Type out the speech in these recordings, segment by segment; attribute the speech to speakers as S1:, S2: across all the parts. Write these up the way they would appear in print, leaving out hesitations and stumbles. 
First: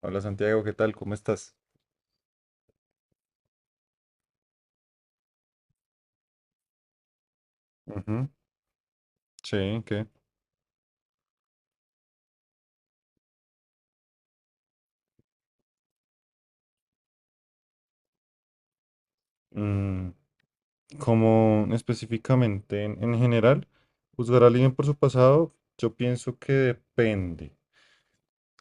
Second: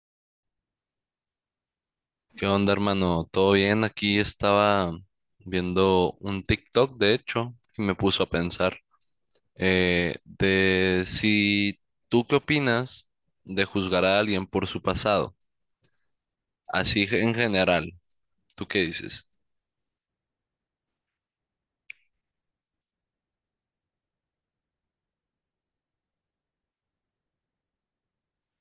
S1: Hola Santiago, ¿qué tal? ¿Cómo estás?
S2: ¿Qué onda, hermano? ¿Todo bien? Aquí estaba viendo un TikTok, de hecho, y me puso a
S1: Ujú.
S2: pensar
S1: Sí, ¿qué?
S2: de si tú qué opinas de juzgar a alguien por su pasado, así en general, ¿tú qué dices?
S1: mm, como específicamente en general, juzgar a alguien por su pasado, yo pienso que depende.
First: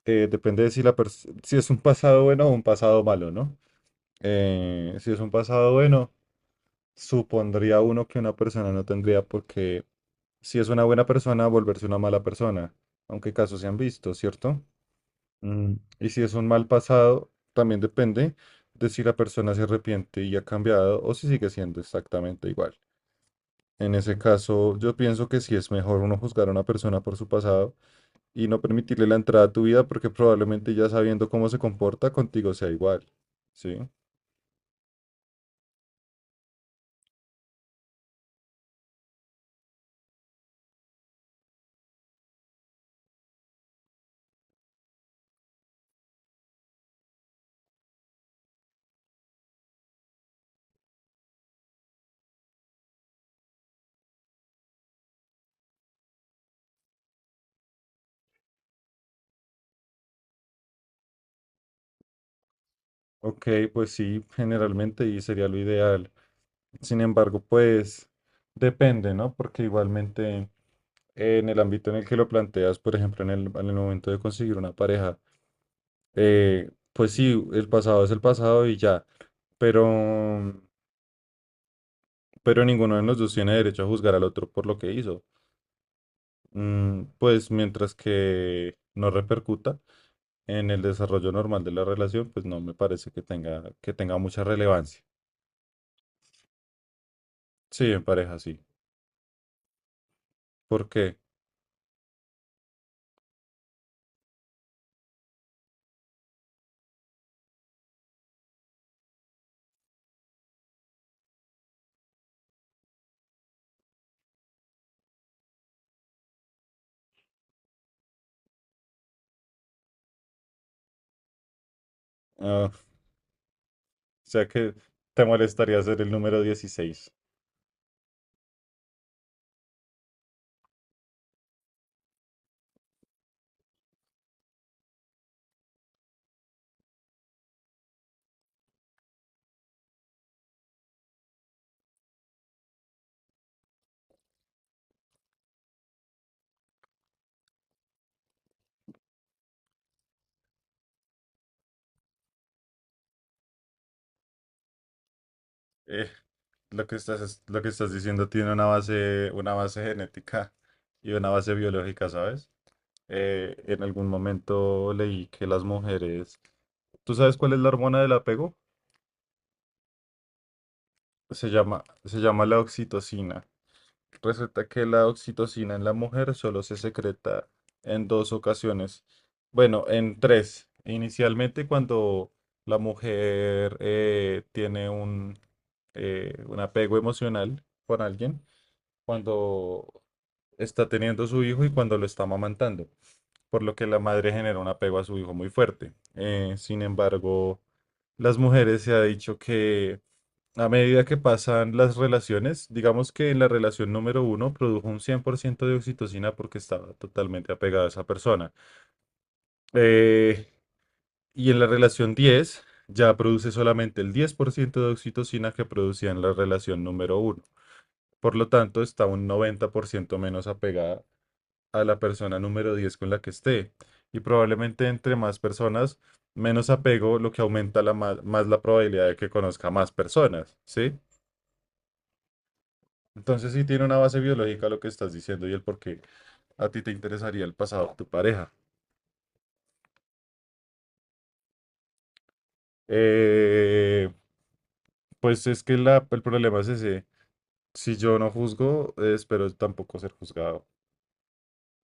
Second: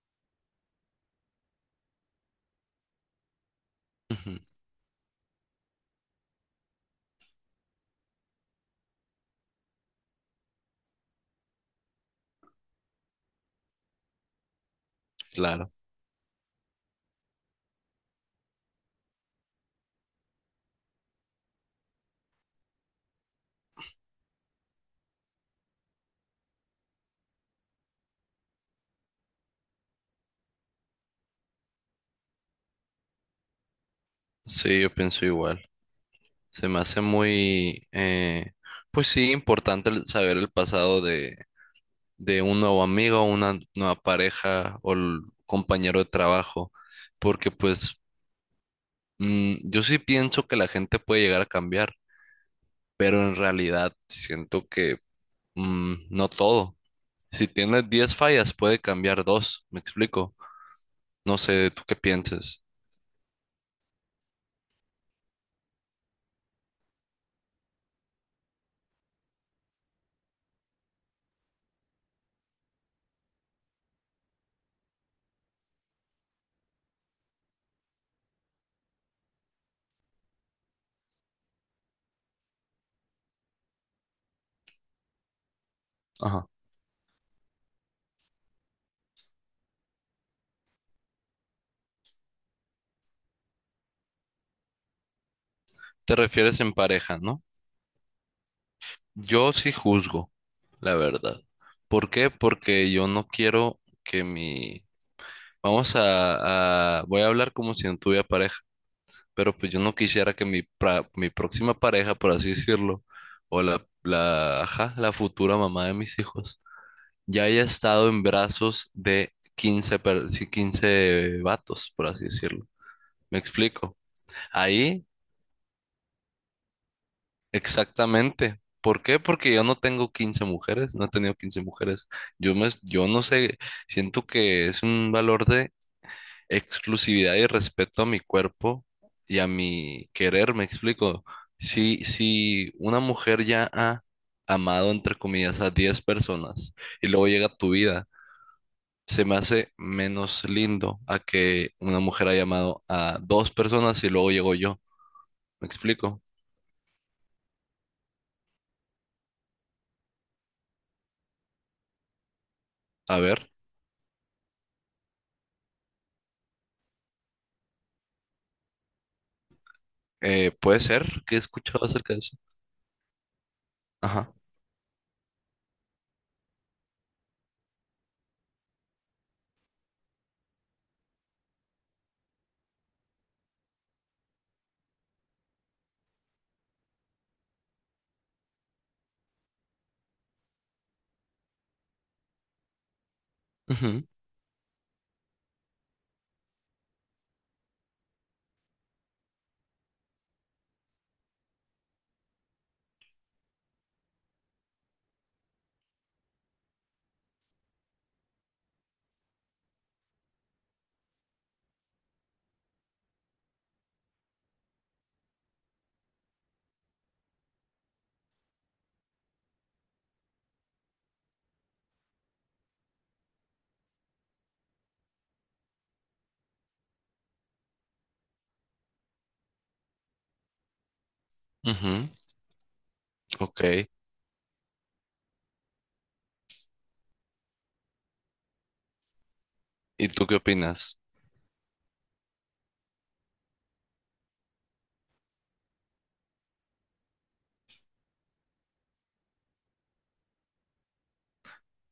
S1: Depende de si si es un pasado bueno o un pasado malo, ¿no?
S2: Ujú,
S1: Si es un pasado bueno, supondría uno que una persona no tendría por qué, si es una buena persona, volverse una mala persona, aunque casos se han visto, ¿cierto?
S2: claro,
S1: Mm. Y si es un mal pasado, también depende de si la persona se arrepiente y ha cambiado o si sigue siendo exactamente igual. En ese caso, yo pienso que sí es mejor uno juzgar a una persona por su pasado y no permitirle la entrada a tu vida porque probablemente ya sabiendo cómo se comporta contigo sea igual. ¿Sí?
S2: sí, yo pienso igual. Se me hace muy, pues sí, importante saber el pasado de un nuevo amigo, una nueva pareja o el compañero de trabajo, porque pues yo sí pienso que la gente puede llegar a cambiar, pero en realidad siento que no todo. Si tienes 10 fallas, puede cambiar dos, me explico. No sé, ¿tú qué piensas?
S1: Ok, pues sí, generalmente y sería lo ideal. Sin embargo, pues depende, ¿no? Porque igualmente en el ámbito en el que lo planteas, por ejemplo, en el momento de conseguir una pareja, pues sí, el pasado es el pasado y ya, pero, pero ninguno de los dos tiene derecho a juzgar al otro por lo que hizo.
S2: Ajá.
S1: Pues mientras que no repercuta en el desarrollo normal de la relación, pues no me parece que tenga mucha relevancia.
S2: Te refieres en pareja, ¿no?
S1: Sí, en pareja sí.
S2: Yo sí juzgo,
S1: ¿Por
S2: la
S1: qué?
S2: verdad. ¿Por qué? Porque yo no quiero que mi... Vamos a... Voy a hablar como si no tuviera pareja. Pero pues yo no quisiera que mi próxima pareja, por así decirlo, o ajá, la futura mamá de mis hijos, ya haya estado en brazos de sí, 15 vatos, por así decirlo.
S1: Ah,
S2: ¿Me explico?
S1: o sea que
S2: Ahí,
S1: te molestaría ser el número 16.
S2: exactamente. ¿Por qué? Porque yo no tengo 15 mujeres, no he tenido 15 mujeres. Yo no sé, siento que es un valor de exclusividad y respeto a mi cuerpo y a mi querer, me explico. Si una mujer ya ha amado, entre comillas, a 10 personas y luego llega tu vida, se me hace menos lindo a que una mujer haya amado a dos personas y luego llego yo. ¿Me
S1: Eh,
S2: explico?
S1: lo que estás diciendo tiene una base genética y una base biológica, ¿sabes?
S2: A ver,
S1: En algún momento leí que las mujeres, ¿tú sabes cuál es la hormona del apego?
S2: puede ser que he
S1: Se llama,
S2: escuchado acerca
S1: se
S2: de eso.
S1: llama la oxitocina.
S2: Ajá.
S1: Resulta que la oxitocina en la mujer solo se secreta en dos ocasiones. Bueno, en tres. Inicialmente cuando la mujer tiene un apego emocional con alguien, cuando está teniendo su hijo y cuando lo está amamantando, por lo que la
S2: Ujú,
S1: madre genera un apego a su hijo muy fuerte. Sin embargo, las mujeres se ha dicho que a medida que pasan las relaciones, digamos que en la relación número uno produjo un 100% de oxitocina porque estaba totalmente apegada a esa persona. Eh, y en la relación 10 ya produce solamente el 10% de oxitocina que producía en la relación número uno. Por lo tanto, está un 90% menos apegada a la persona número 10 con la que esté. Y probablemente entre más personas, menos apego, lo que aumenta la ma- más, la probabilidad de que conozca más personas, ¿sí?
S2: ujú,
S1: Entonces sí tiene
S2: ok.
S1: una base biológica lo que estás diciendo y el por qué a ti te interesaría el pasado de tu pareja.
S2: ¿Y tú qué opinas?
S1: Eh, pues es que el problema es ese. Si yo no juzgo, espero tampoco ser juzgado.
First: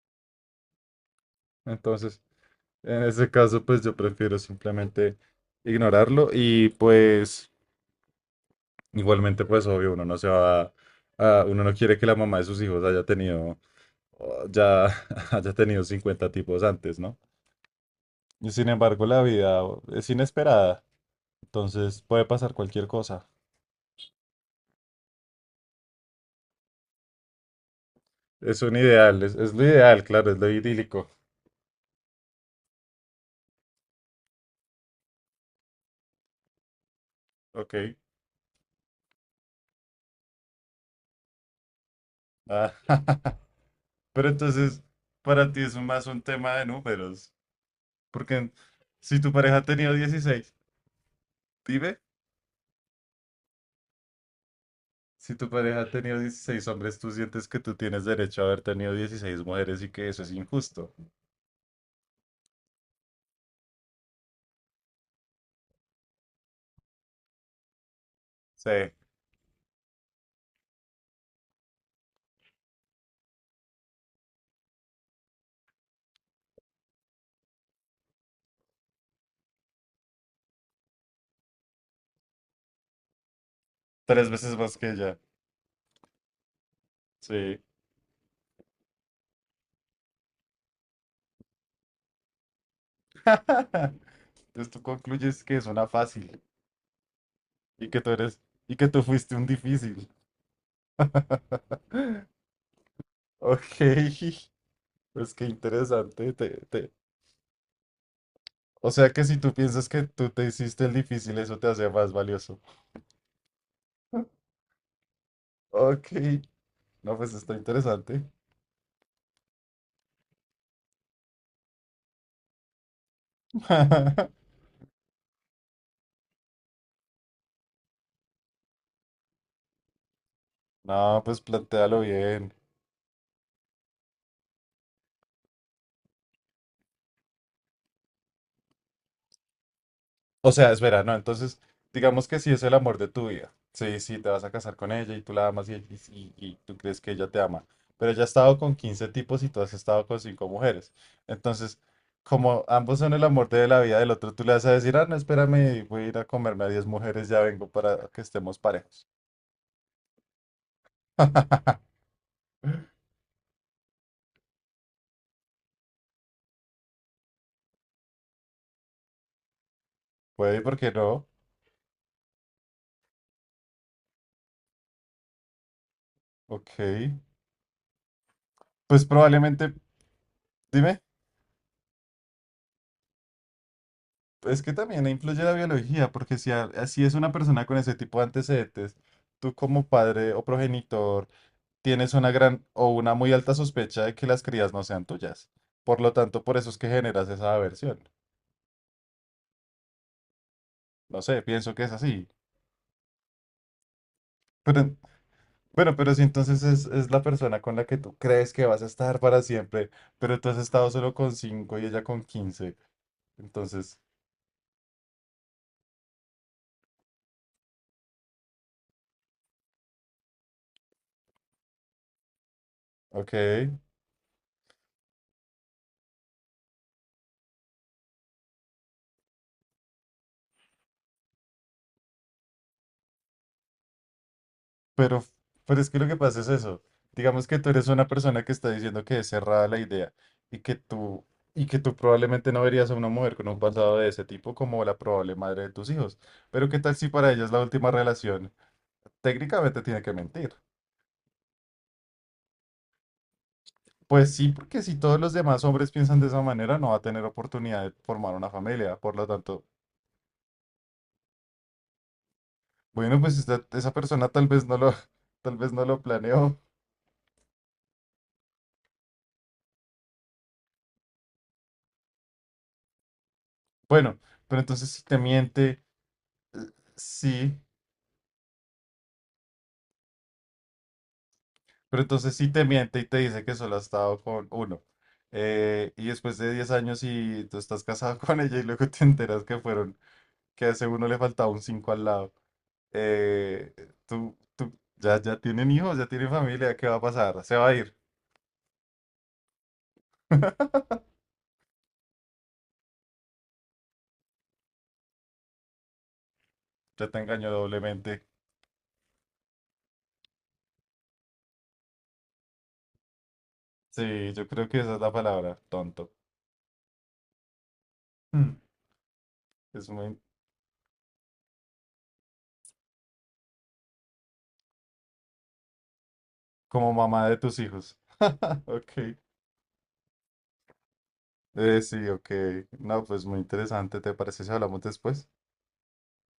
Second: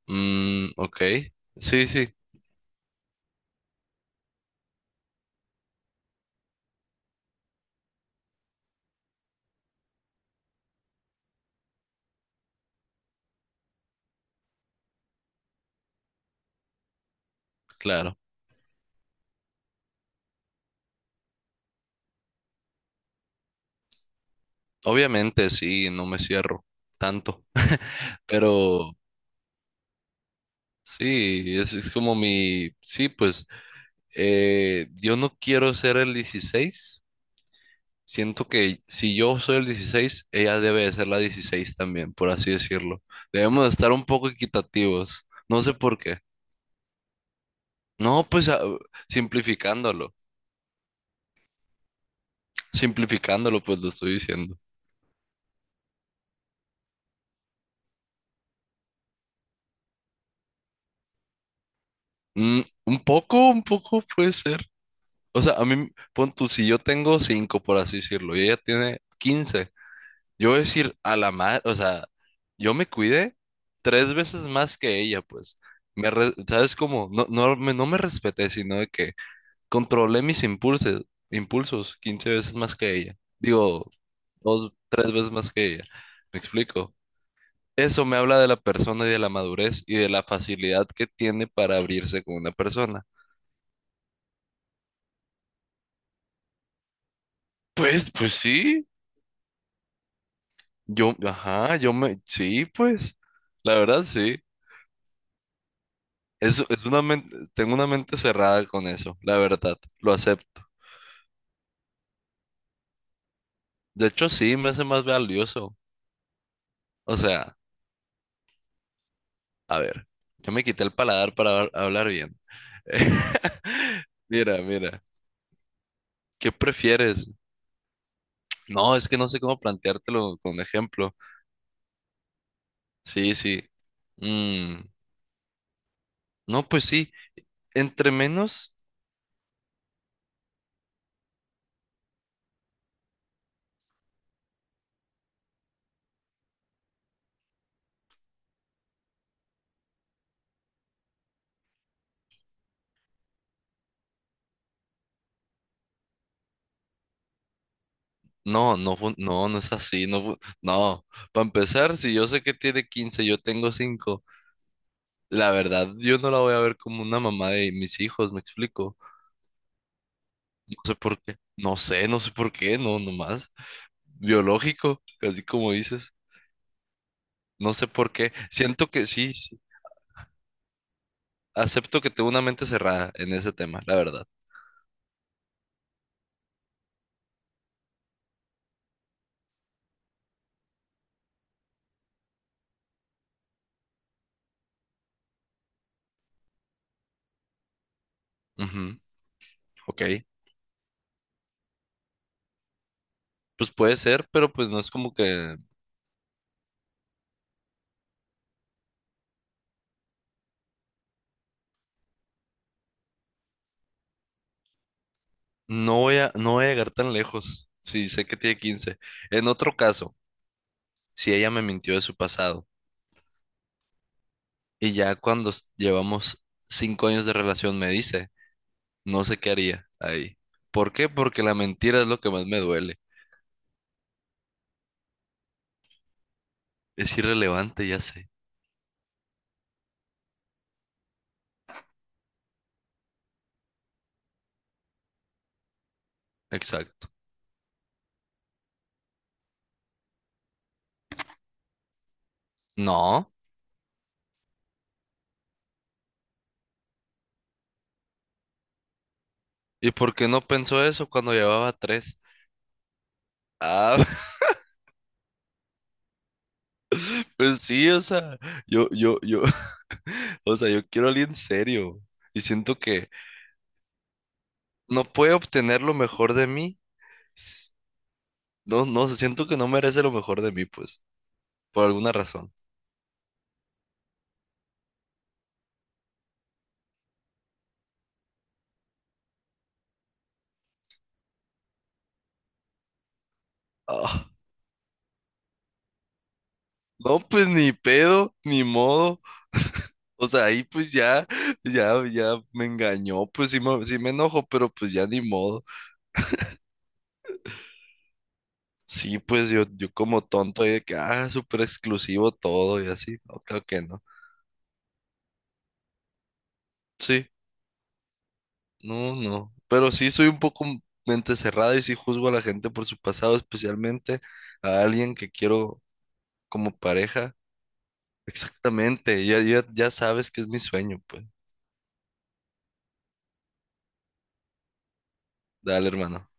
S2: Mm, ok. Sí, sí,
S1: Entonces, en ese caso, pues yo prefiero simplemente ignorarlo y pues igualmente, pues obvio, uno no se va a, uno no quiere que la mamá de sus hijos haya tenido oh, ya haya tenido 50 tipos antes, ¿no?
S2: claro.
S1: Y sin embargo, la vida es inesperada, entonces puede pasar cualquier cosa.
S2: Obviamente, sí, no me cierro tanto,
S1: Es un
S2: pero
S1: ideal, es lo ideal, claro, es lo idílico.
S2: sí, es como mi, sí, pues yo no quiero ser el 16.
S1: Ok.
S2: Siento que si yo soy el 16, ella debe de ser la 16 también, por así
S1: Ah,
S2: decirlo. Debemos de estar un
S1: pero
S2: poco
S1: entonces,
S2: equitativos,
S1: para ti
S2: no sé
S1: es
S2: por
S1: más
S2: qué.
S1: un tema de números,
S2: No, pues
S1: porque
S2: ah,
S1: si tu pareja ha tenido
S2: simplificándolo,
S1: 16, dime.
S2: simplificándolo, pues lo estoy diciendo.
S1: Si tu pareja ha tenido 16 hombres, tú sientes que tú tienes derecho a haber tenido 16 mujeres y que eso es injusto.
S2: Un poco, un poco puede ser. O sea, a mí, pon tú, si yo tengo 5, por así decirlo, y ella
S1: Sí,
S2: tiene... 15. Yo voy a decir a la madre, o sea, yo me cuidé tres veces más que ella, pues. ¿Sabes cómo? No, no, no me respeté, sino de que controlé mis impulsos, impulsos 15 veces más que ella. Digo,
S1: tres veces
S2: dos,
S1: más que
S2: tres
S1: ella.
S2: veces más que ella. ¿Me explico?
S1: Sí.
S2: Eso me habla de la persona y de la madurez y de la facilidad que tiene para abrirse con una persona.
S1: Entonces tú concluyes que es una fácil y que tú
S2: Pues, pues
S1: eres y
S2: sí.
S1: que tú fuiste un difícil.
S2: Yo, ajá, yo me, Sí, pues.
S1: Ok,
S2: La verdad, sí.
S1: pues qué interesante.
S2: Es, es una men- Tengo una mente cerrada con
S1: O sea
S2: eso,
S1: que si
S2: la
S1: tú
S2: verdad,
S1: piensas que
S2: lo
S1: tú te
S2: acepto.
S1: hiciste el difícil, eso te hace más valioso.
S2: De hecho, sí, me hace más valioso.
S1: Ok,
S2: O
S1: no, pues está
S2: sea,
S1: interesante.
S2: a ver, yo me quité el paladar para hablar bien. Mira, mira, ¿qué prefieres? No, es que no sé cómo planteártelo con ejemplo.
S1: No, pues plantéalo bien.
S2: Sí, sí. Mm, no, pues sí, entre menos,
S1: O sea, espera, no, entonces, digamos que si es el amor de tu vida, sí, sí, te vas a casar con ella y tú la amas y tú crees que ella te ama, pero ella ha estado con 15 tipos y tú has estado con 5 mujeres. Entonces, como ambos son el amor de la vida del otro, tú le vas a decir, ah, no, espérame, voy a ir a comerme a 10 mujeres, ya vengo para que estemos
S2: no, no,
S1: parejos.
S2: no, no es así, no, no. Para empezar, si yo sé que tiene 15, yo tengo cinco. La verdad, yo no la voy a ver como una mamá de mis hijos, me explico.
S1: Puede,
S2: No
S1: ¿por qué
S2: sé por
S1: no?
S2: qué. No sé por qué, no, nomás. Biológico, casi como dices.
S1: Ok.
S2: No sé por qué. Siento
S1: Pues
S2: que sí, sí,
S1: probablemente, dime.
S2: acepto que tengo una mente cerrada en ese tema, la verdad.
S1: Es que también influye la biología, porque si, si es una persona con ese tipo de antecedentes, tú como padre o progenitor tienes una gran o una muy alta sospecha de que las crías no sean tuyas. Por lo tanto, por eso es que generas esa aversión.
S2: Ujú, ok,
S1: No sé, pienso que es así.
S2: pues puede ser, pero pues no es
S1: Pero,
S2: como que
S1: bueno, si entonces es la persona con la que tú crees que vas a estar para siempre, pero tú has estado solo con 5 y ella con 15. Entonces,
S2: no voy a llegar tan lejos. Sí, sé que tiene 15. En otro caso, si ella me mintió de su pasado
S1: ok.
S2: y ya cuando llevamos 5 años de relación me dice. No sé qué haría ahí. ¿Por qué? Porque la mentira es lo que más me duele.
S1: Pero, pero, es que lo que pasa es eso.
S2: Es
S1: Digamos que tú eres
S2: irrelevante, ya
S1: una
S2: sé.
S1: persona que está diciendo que es cerrada la idea y que tú, probablemente no verías a una mujer con un pasado de ese tipo como la probable madre de tus hijos. Pero ¿qué tal
S2: Exacto.
S1: si para ella es la última relación? Técnicamente tiene que mentir.
S2: No.
S1: Pues sí, porque si todos los demás hombres piensan de esa manera, no va a tener oportunidad de formar una familia. Por lo tanto,
S2: ¿Y por qué no pensó eso cuando llevaba tres?
S1: bueno, pues esa
S2: Ah,
S1: persona tal vez no lo, tal vez no lo planeó.
S2: pues sí, o sea, yo, o sea, yo quiero a alguien serio. Y siento que
S1: Bueno, pero entonces si
S2: no
S1: te
S2: puede
S1: miente,
S2: obtener lo mejor de mí.
S1: sí.
S2: S- No, no, sé, siento que no merece lo mejor de mí, pues, por
S1: Pero
S2: alguna
S1: entonces sí
S2: razón.
S1: te miente y te dice que solo has estado con uno. Y después de 10 años y tú estás casado con ella y luego te enteras que fueron, que a ese uno le faltaba un 5 al lado. Eh,
S2: Ah,
S1: ya tienen hijos, ya tienen familia, ¿qué va a
S2: no,
S1: pasar?
S2: pues
S1: Se va
S2: ni
S1: a ir.
S2: pedo, ni modo. O sea, ahí pues ya me engañó, pues sí me enojo, pero pues ya ni modo.
S1: Ya te engañó doblemente.
S2: Sí, pues yo como tonto ahí de que, ah, súper exclusivo todo y así. No, claro que no.
S1: Sí, yo creo que esa es la palabra, tonto.
S2: Sí,
S1: Mm.
S2: no, no.
S1: Es
S2: Pero sí
S1: muy,
S2: soy un poco mente cerrada y sí juzgo a la gente por su pasado, especialmente a alguien que quiero como
S1: como mamá
S2: pareja.
S1: de tus hijos. Ok.
S2: Exactamente, ya sabes que es mi sueño, pues.
S1: Sí, ok. No, pues muy interesante. ¿Te parece si hablamos después?
S2: Dale, hermano.